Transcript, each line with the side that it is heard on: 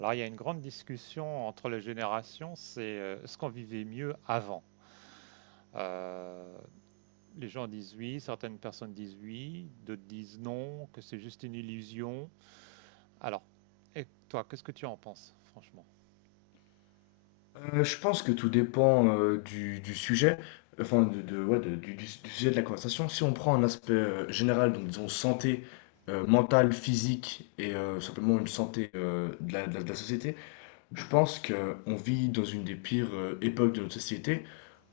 right: Alors, il y a une grande discussion entre les générations, c'est ce qu'on vivait mieux avant. Euh, les gens disent oui, certaines personnes disent oui, d'autres disent non, que c'est juste une illusion. Alors, et toi, qu'est-ce que tu en penses, franchement?
left: Je pense que tout dépend du sujet, enfin du sujet de la conversation. Si on prend un aspect général, donc disons santé mentale, physique et simplement une santé de la société, je pense qu'on vit dans une des pires époques de notre société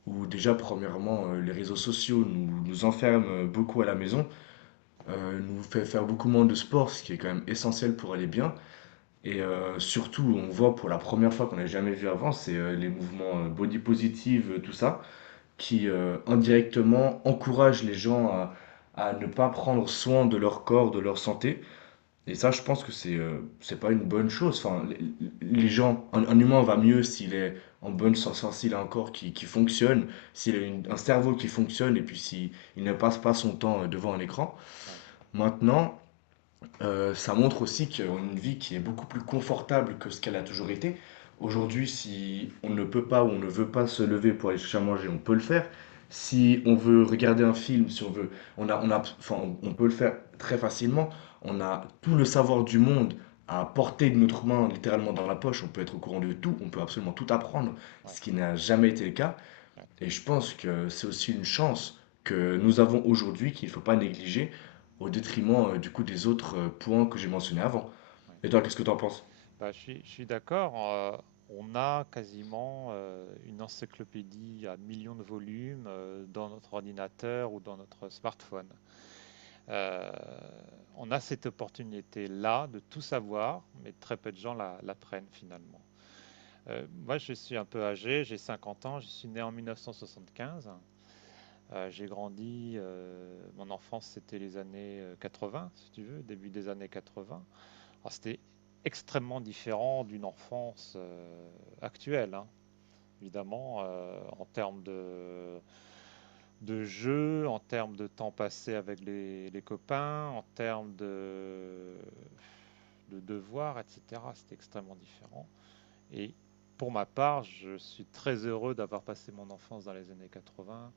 left: où déjà, premièrement, les réseaux sociaux nous enferment beaucoup à la maison, nous fait faire beaucoup moins de sport, ce qui est quand même essentiel pour aller bien. Et surtout, on voit pour la première fois qu'on n'a jamais vu avant, c'est, les mouvements, body positive, tout ça, qui, indirectement encouragent les gens à ne pas prendre soin de leur corps, de leur santé, et ça, je pense que c'est pas une bonne chose. Enfin, les gens, un humain va mieux s'il est en bonne santé, enfin, s'il a un corps qui fonctionne, s'il a une un cerveau qui fonctionne et puis s'il il ne passe pas son temps, devant un écran.
right: Oui,
left: Maintenant, ça montre aussi qu'on a une vie qui est beaucoup plus confortable que ce qu'elle a toujours été. Aujourd'hui, si on ne peut pas ou on ne veut pas se lever pour aller chercher à manger, on peut le faire. Si on veut regarder un film, si on veut, on a, enfin, on peut le faire très facilement. On a tout le savoir du monde à portée de notre main, littéralement dans la poche. On peut être au courant de tout, on peut absolument tout apprendre,
right: oui,
left: ce qui n'a jamais été le cas.
right: oui.
left: Et je pense que c'est aussi une chance que nous avons aujourd'hui qu'il ne faut pas négliger au détriment du coup des autres points que j'ai mentionnés avant. Et
right: Oui.
left: toi, qu'est-ce que tu en penses?
right: Bah, je suis d'accord. On a quasiment une encyclopédie à millions de volumes dans notre ordinateur ou dans notre smartphone. Euh, on a cette opportunité-là de tout savoir, mais très peu de gens la prennent finalement. Moi, je suis un peu âgé, j'ai 50 ans, je suis né en 1975. J'ai grandi, mon enfance c'était les années 80, si tu veux, début des années 80. Alors c'était extrêmement différent d'une enfance actuelle. Hein, évidemment, en termes de jeu, en termes de temps passé avec les copains, en termes de devoirs, etc. C'était extrêmement différent. Et pour ma part, je suis très heureux d'avoir passé mon enfance dans les années 80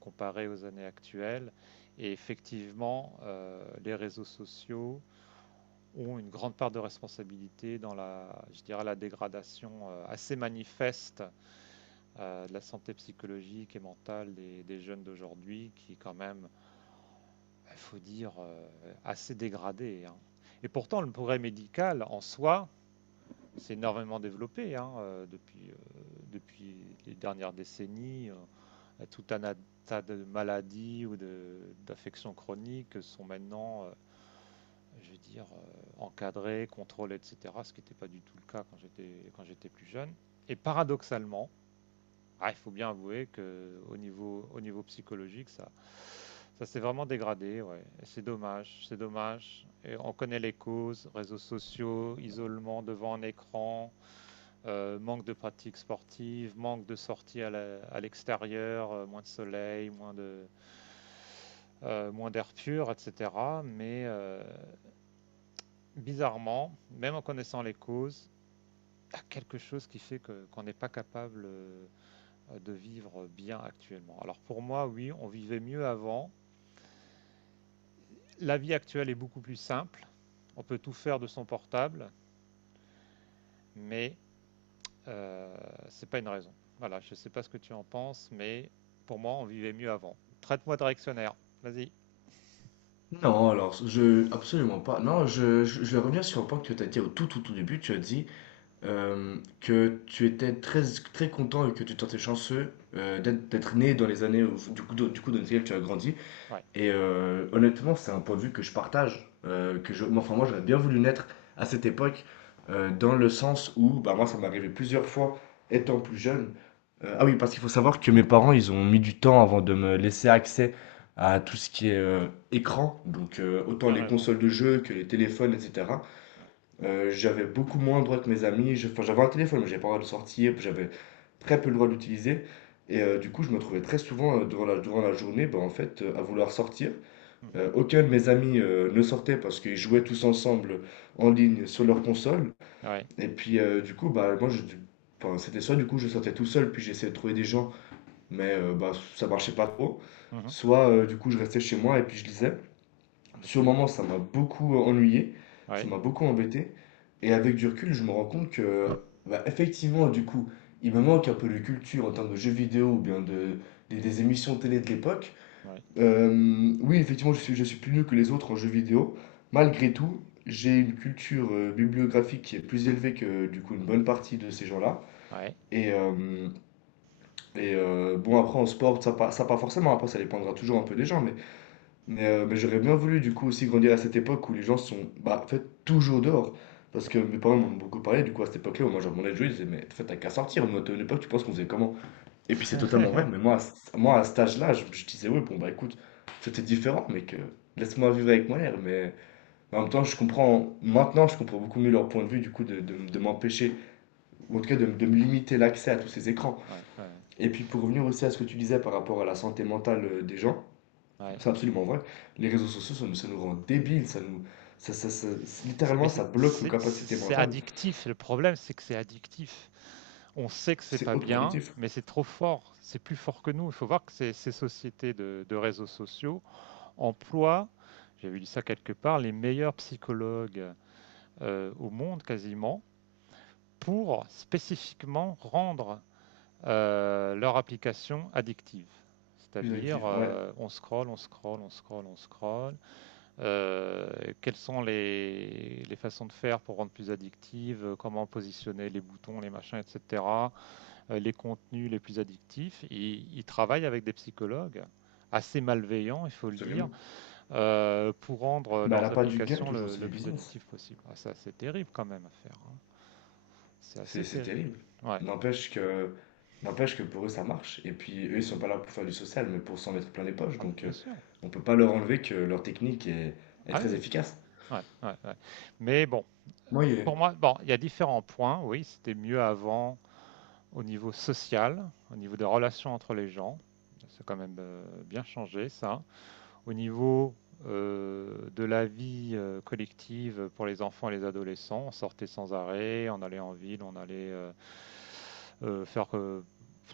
right: comparé aux années actuelles. Et effectivement, les réseaux sociaux ont une grande part de responsabilité dans la, je dirais, la dégradation assez manifeste de la santé psychologique et mentale des jeunes d'aujourd'hui, qui est quand même, il faut dire, assez dégradée, hein. Et pourtant, le progrès médical en soi s'est énormément développé, hein, depuis, depuis les dernières décennies. Tout un tas de maladies ou d'affections chroniques sont maintenant, je veux dire, encadrées, contrôlées, etc., ce qui n'était pas du tout le cas quand j'étais plus jeune. Et paradoxalement, ah, il faut bien avouer que au niveau psychologique, ça s'est vraiment dégradé. Ouais. Et c'est dommage, c'est dommage. Et on connaît les causes, réseaux sociaux, isolement devant un écran, manque de pratiques sportives, manque de sorties à l'extérieur, moins de soleil, moins d'air pur, etc. Mais bizarrement, même en connaissant les causes, il y a quelque chose qui fait qu'on n'est pas capable de vivre bien actuellement. Alors pour moi, oui, on vivait mieux avant. La vie actuelle est beaucoup plus simple. On peut tout faire de son portable, mais euh, c'est pas une raison. Voilà, je ne sais pas ce que tu en penses, mais pour moi, on vivait mieux avant. Traite-moi de réactionnaire. Vas-y.
left: Non, alors, je... Absolument pas. Non, je vais revenir sur un point que tu as dit au tout, tout, tout début. Tu as dit que tu étais très, très content et que tu te chanceux d'être né dans les années, dans lesquelles tu as grandi.
right: Ouais.
left: Et honnêtement, c'est un point de vue que je partage, que je, moi, enfin moi j'aurais bien voulu naître à cette époque, dans le sens où, bah moi ça m'est arrivé plusieurs fois,
right: Mhm.
left: étant plus jeune. Ah oui, parce qu'il faut savoir que mes parents, ils ont mis du temps avant de me laisser accès à tout ce qui est écran, donc autant
right: Bien
left: les
right: raison.
left: consoles de jeux que les téléphones, etc.
right: Ouais.
left: J'avais beaucoup moins le droit que mes amis. Enfin j'avais un téléphone, mais j'avais pas le droit de sortir, puis j'avais très peu le droit d'utiliser. Et du coup, je me trouvais très souvent durant la journée, à vouloir sortir,
right: Mhm.
left: aucun de mes amis ne sortait parce qu'ils jouaient tous ensemble en ligne sur leur console.
right: Ouais.
left: Et puis du coup, bah moi, enfin, c'était soit du coup je sortais tout seul, puis j'essayais de trouver des gens, mais bah, ça marchait pas trop.
right: Mhm.
left: Soit du coup je restais chez moi et puis je lisais.
right: Oh, mais
left: Sur le
right: c'est-
left: moment, ça m'a beaucoup ennuyé, ça
right: Ouais.
left: m'a beaucoup embêté. Et avec du recul, je me rends compte que, bah, effectivement, du coup, il me manque un peu de culture en termes de jeux vidéo ou bien de, des émissions télé de l'époque.
right: Ouais.
left: Oui, effectivement, je suis plus nul que les autres en jeux vidéo. Malgré tout, j'ai une culture bibliographique qui est plus élevée que du coup une bonne partie de ces gens-là.
right: Ouais.
left: Et, euh, bon, après en sport, ça pas forcément, après ça dépendra toujours un peu des gens, mais, mais j'aurais bien voulu du coup aussi grandir à cette époque où les gens sont, bah, en fait toujours dehors. Parce que
right: Ouais.
left: mes parents m'en
right: Ouais.
left: ont beaucoup parlé, du coup à cette époque-là, où moi je demandais de jouer, ils disaient, mais en fait t'as qu'à sortir, nous à une époque, tu penses qu'on faisait comment? Et puis c'est totalement vrai, mais moi, moi à cet âge-là, je disais, oui, bon, bah écoute, c'était différent, mais que laisse-moi vivre avec mon air. Mais en même temps, je comprends, maintenant, je comprends beaucoup mieux leur point de vue, du coup, de m'empêcher, ou en tout cas de me limiter l'accès à tous ces écrans.
right: Ouais. Ouais.
left: Et puis pour revenir aussi à ce que tu disais par rapport à la santé mentale des gens,
right: Ouais.
left: c'est absolument vrai. Les réseaux sociaux, ça nous rend débiles, ça nous, littéralement, ça bloque nos capacités
right: C'est
left: mentales.
right: addictif. Le problème, c'est que c'est addictif. On sait que c'est
left: C'est
right: pas
left: hautement
right: bien,
left: addictif.
right: mais c'est trop fort. C'est plus fort que nous. Il faut voir que ces sociétés de réseaux sociaux emploient, j'avais lu ça quelque part, les meilleurs psychologues au monde quasiment pour spécifiquement rendre leur application addictive.
left: Plus
right: C'est-à-dire,
left: addictif, ouais,
right: on scrolle, on scrolle, on scrolle, on scrolle. Quelles sont façons de faire pour rendre plus addictive, comment positionner les boutons, les machins, etc., les contenus les plus addictifs. Ils travaillent avec des psychologues assez malveillants, il faut le dire,
left: absolument.
right: pour rendre
left: Bah, elle a
right: leurs
left: pas du gain,
right: applications
left: toujours, c'est du
right: le plus
left: business.
right: addictives possible. Ah, ça, c'est terrible quand même à faire, hein. C'est
left: C'est
right: assez
left: c'est
right: terrible.
left: terrible.
right: Ouais.
left: N'empêche que n'empêche que pour eux, ça marche. Et puis, eux,
right: Ah
left: ils
right: bah
left: sont
right: oui.
left: pas là pour faire du social, mais pour s'en mettre plein les poches.
right: Ah mais
left: Donc,
right: bien sûr.
left: on peut pas leur enlever que leur technique est
right: Ah
left: très
right: oui.
left: efficace.
right: Ouais, ouais, ouais. Mais bon,
left: Moi, il...
right: pour moi, bon, il y a différents points. Oui, c'était mieux avant au niveau social, au niveau des relations entre les gens. C'est quand même bien changé ça. Au niveau de la vie collective pour les enfants et les adolescents, on sortait sans arrêt, on allait en ville, on allait faire.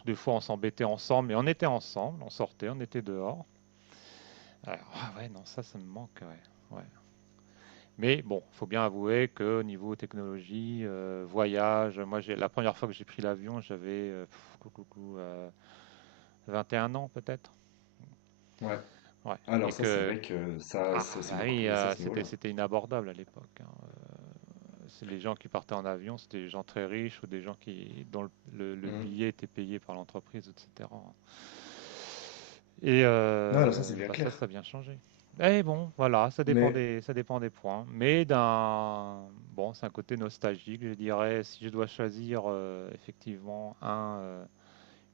right: Des fois on s'embêtait ensemble, mais on était ensemble, on sortait, on était dehors. Alors, ah ouais, non, ça me manque. Ouais, ouais. Mais bon, il faut bien avouer que niveau technologie, voyage, moi j'ai la première fois que j'ai pris l'avion, j'avais 21 ans peut-être.
left: Ouais.
right: Ouais. Et
left: Alors ça, c'est
right: que
left: vrai que ça,
right: ah
left: ça c'est
right: bah
left: beaucoup
right: oui,
left: progressé à ce niveau-là.
right: c'était inabordable à l'époque, hein. C'est les gens qui partaient en avion, c'était des gens très riches ou des gens qui dont le
left: Mhm.
right: billet était payé par l'entreprise, etc. Et
left: Non, alors ça, c'est bien
right: bah ça, ça
left: clair.
right: a bien changé. Et bon, voilà,
left: Mais
right: ça dépend des points. Mais d'un, bon, c'est un côté nostalgique, je dirais. Si je dois choisir effectivement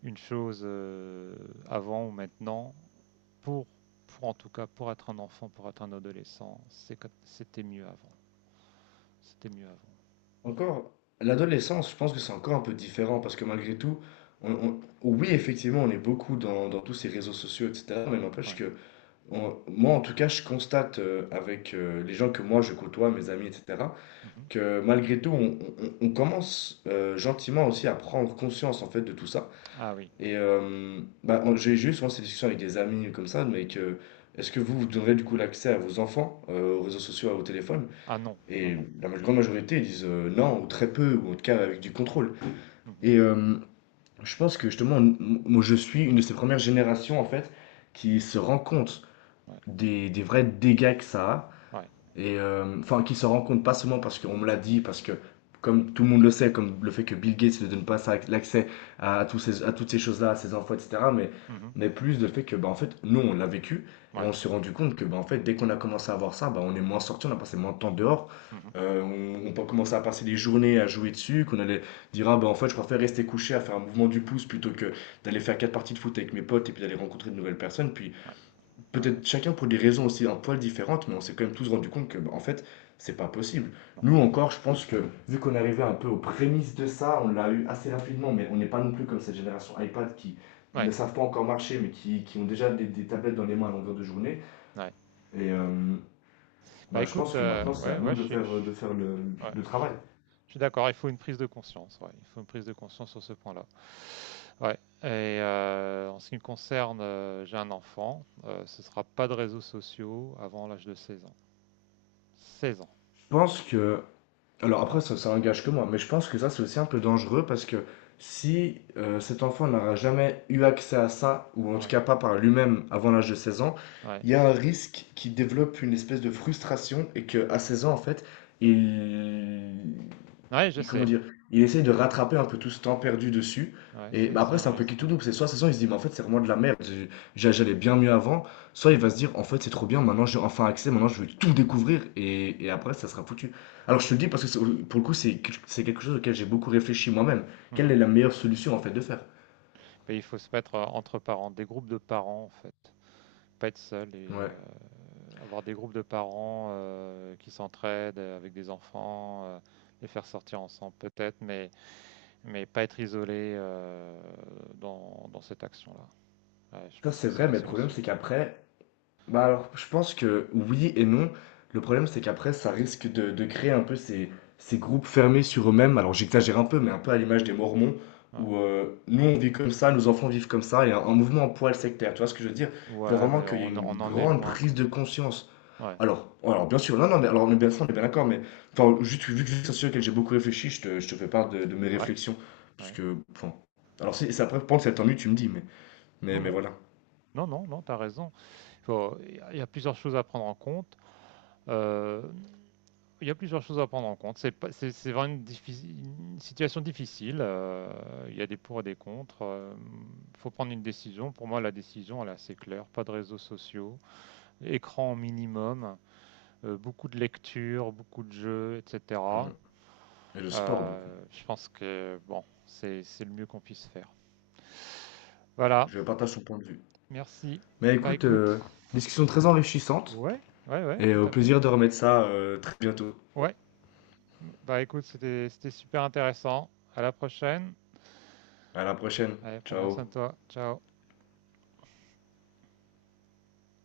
right: une chose avant ou maintenant, pour, pour en tout cas, pour être un enfant, pour être un adolescent, c'était mieux avant. C'était mieux avant. Bon,
left: encore, l'adolescence, je pense que c'est encore un peu différent parce que malgré tout, oui, effectivement, on est beaucoup dans tous ces réseaux sociaux, etc. Mais n'empêche
right: ouais.
left: que... Moi, en tout cas, je constate avec les gens que moi je côtoie, mes amis, etc.,
right: Mhm.
left: que malgré tout, on commence gentiment aussi à prendre conscience en fait de tout ça.
right: Ah oui.
left: Et bah, j'ai eu souvent ces discussions avec des amis comme ça, mais que est-ce que vous, vous donnerez du coup l'accès à vos enfants aux réseaux sociaux, au téléphone?
right: Ah non, non,
left: Et
right: non.
left: grande majorité ils disent non, ou très peu, ou en tout cas avec du contrôle.
right: Mhm.
left: Et je pense que justement, moi je suis une de ces premières générations en fait qui se rend compte
right: Ouais,
left: des vrais dégâts que ça a.
right: ouais.
left: Et enfin, qui se rend compte pas seulement parce qu'on me l'a dit, parce que comme tout le monde le sait, comme le fait que Bill Gates ne donne pas l'accès à, à toutes ces choses-là, à ses infos, etc.
right: Mhm.
left: Mais plus le fait que, bah, en fait, nous, on l'a vécu et on
right: Ouais.
left: s'est rendu compte que, bah, en fait, dès qu'on a commencé à voir ça, bah, on est moins sorti, on a passé moins de temps dehors.
right: Mhm.
left: On peut commencer à passer des journées à jouer dessus, qu'on allait dire, ah, bah, en fait, je préfère rester couché à faire un mouvement du pouce plutôt que d'aller faire quatre parties de foot avec mes potes et puis d'aller rencontrer de nouvelles personnes. Puis
right: Ouais, ouais, ouais.
left: peut-être chacun pour des raisons aussi un poil différentes, mais on s'est quand même tous rendu compte que, bah, en fait, c'est pas possible.
right: Non.
left: Nous encore, je pense que vu qu'on arrivait un peu aux prémices de ça, on l'a eu assez rapidement, mais on n'est pas non plus comme cette génération iPad qui
right: Ouais,
left: ne savent pas encore marcher, mais qui ont déjà des tablettes dans les mains à longueur de journée.
right: ouais,
left: Et
right: ouais. Bah
left: bah, je
right: écoute,
left: pense que maintenant, c'est
right: ouais,
left: à
right: ouais,
left: nous de faire
right: ouais,
left: le travail.
right: je suis d'accord. Il faut une prise de conscience, ouais. Il faut une prise de conscience sur ce point-là. Ouais. Et en ce qui me concerne, j'ai un enfant. Ce sera pas de réseaux sociaux avant l'âge de 16 ans. seize
left: Je pense que... Alors après,
right: ans.
left: ça engage que moi, mais je pense que ça, c'est aussi un peu dangereux parce que si cet enfant n'aura jamais eu accès à ça, ou en tout
right: Ouais,
left: cas pas par lui-même avant l'âge de 16 ans,
right: ouais.
left: il y a un risque qu'il développe une espèce de frustration et qu'à 16 ans, en fait, il
right: Ouais, je
left: comment
right: sais.
left: dire, il essaye de rattraper un peu tout ce temps perdu dessus.
right: Ouais,
left: Et bah,
right: c'est
left: après,
right: un
left: c'est un peu qui
right: risque,
left: tout
right: ouais.
left: double. C'est soit de toute façon, il se dit, mais en fait, c'est vraiment de la merde. J'allais bien mieux avant. Soit il
right: Mhm,
left: va se dire, en fait, c'est trop bien. Maintenant, j'ai enfin accès. Maintenant, je vais tout découvrir. Et après, ça sera foutu. Alors, je te le dis parce que pour le coup, c'est quelque chose auquel j'ai beaucoup réfléchi moi-même. Quelle
right: mhm.
left: est la meilleure solution, en fait, de faire?
right: Mais il faut se mettre, entre parents, des groupes de parents, en fait. Pas être seul et
left: Ouais.
right: avoir des groupes de parents, qui s'entraident, avec des enfants, les faire sortir ensemble peut-être, mais pas être isolé, dans cette action-là. Ouais, je
left: Ça,
right: pense
left: c'est
right: que c'est
left: vrai,
right: la
left: mais le problème,
right: solution.
left: c'est qu'après... Bah alors, je pense que oui et non. Le problème, c'est qu'après, ça risque de créer un peu ces, ces groupes fermés sur eux-mêmes. Alors, j'exagère un peu, mais un peu à l'image des Mormons,
right: Ouais.
left: où nous, on vit comme ça, nos enfants vivent comme ça, et un mouvement en poil sectaire. Tu vois ce que je veux dire? Je veux
right: Ouais,
left: vraiment
right: mais
left: qu'il y ait une
right: on en est
left: grande
right: loin quand
left: prise de
right: même.
left: conscience.
right: Ouais,
left: Alors bien sûr, non, non, mais alors, on est bien, ça, on est bien d'accord, mais enfin, juste vu que c'est un sujet auquel j'ai beaucoup réfléchi, je te fais part de mes
right: ouais,
left: réflexions. Parce
right: ouais.
left: que, enfin, alors, c'est après, pendant cette ennui, tu me dis, mais,
right: Non,
left: mais
right: non.
left: voilà.
right: Non, non, non, t'as raison. Il y a plusieurs choses à prendre en compte. Euh, il y a plusieurs choses à prendre en compte. C'est pas- c'est- C'est vraiment une situation difficile, il y a des pour et des contre. Il faut prendre une décision. Pour moi, la décision, elle est assez claire. Pas de réseaux sociaux, écran au minimum, beaucoup de lectures, beaucoup de jeux, etc.
left: Mhm. Et le sport, beaucoup.
right: Je pense que bon, c'est le mieux qu'on puisse faire. Voilà.
left: Je partage son point de vue.
right: Merci.
left: Mais
right: Bah
left: écoute,
right: écoute,
left: discussion très enrichissante
right: ouais, ouais, ouais,
left: et
right: tout
left: au
right: à fait.
left: plaisir de remettre ça très bientôt.
right: Ouais. Bah écoute, c'était super intéressant. À la prochaine.
left: À la prochaine.
right: Allez, prends bien soin de
left: Ciao.
right: toi. Ciao.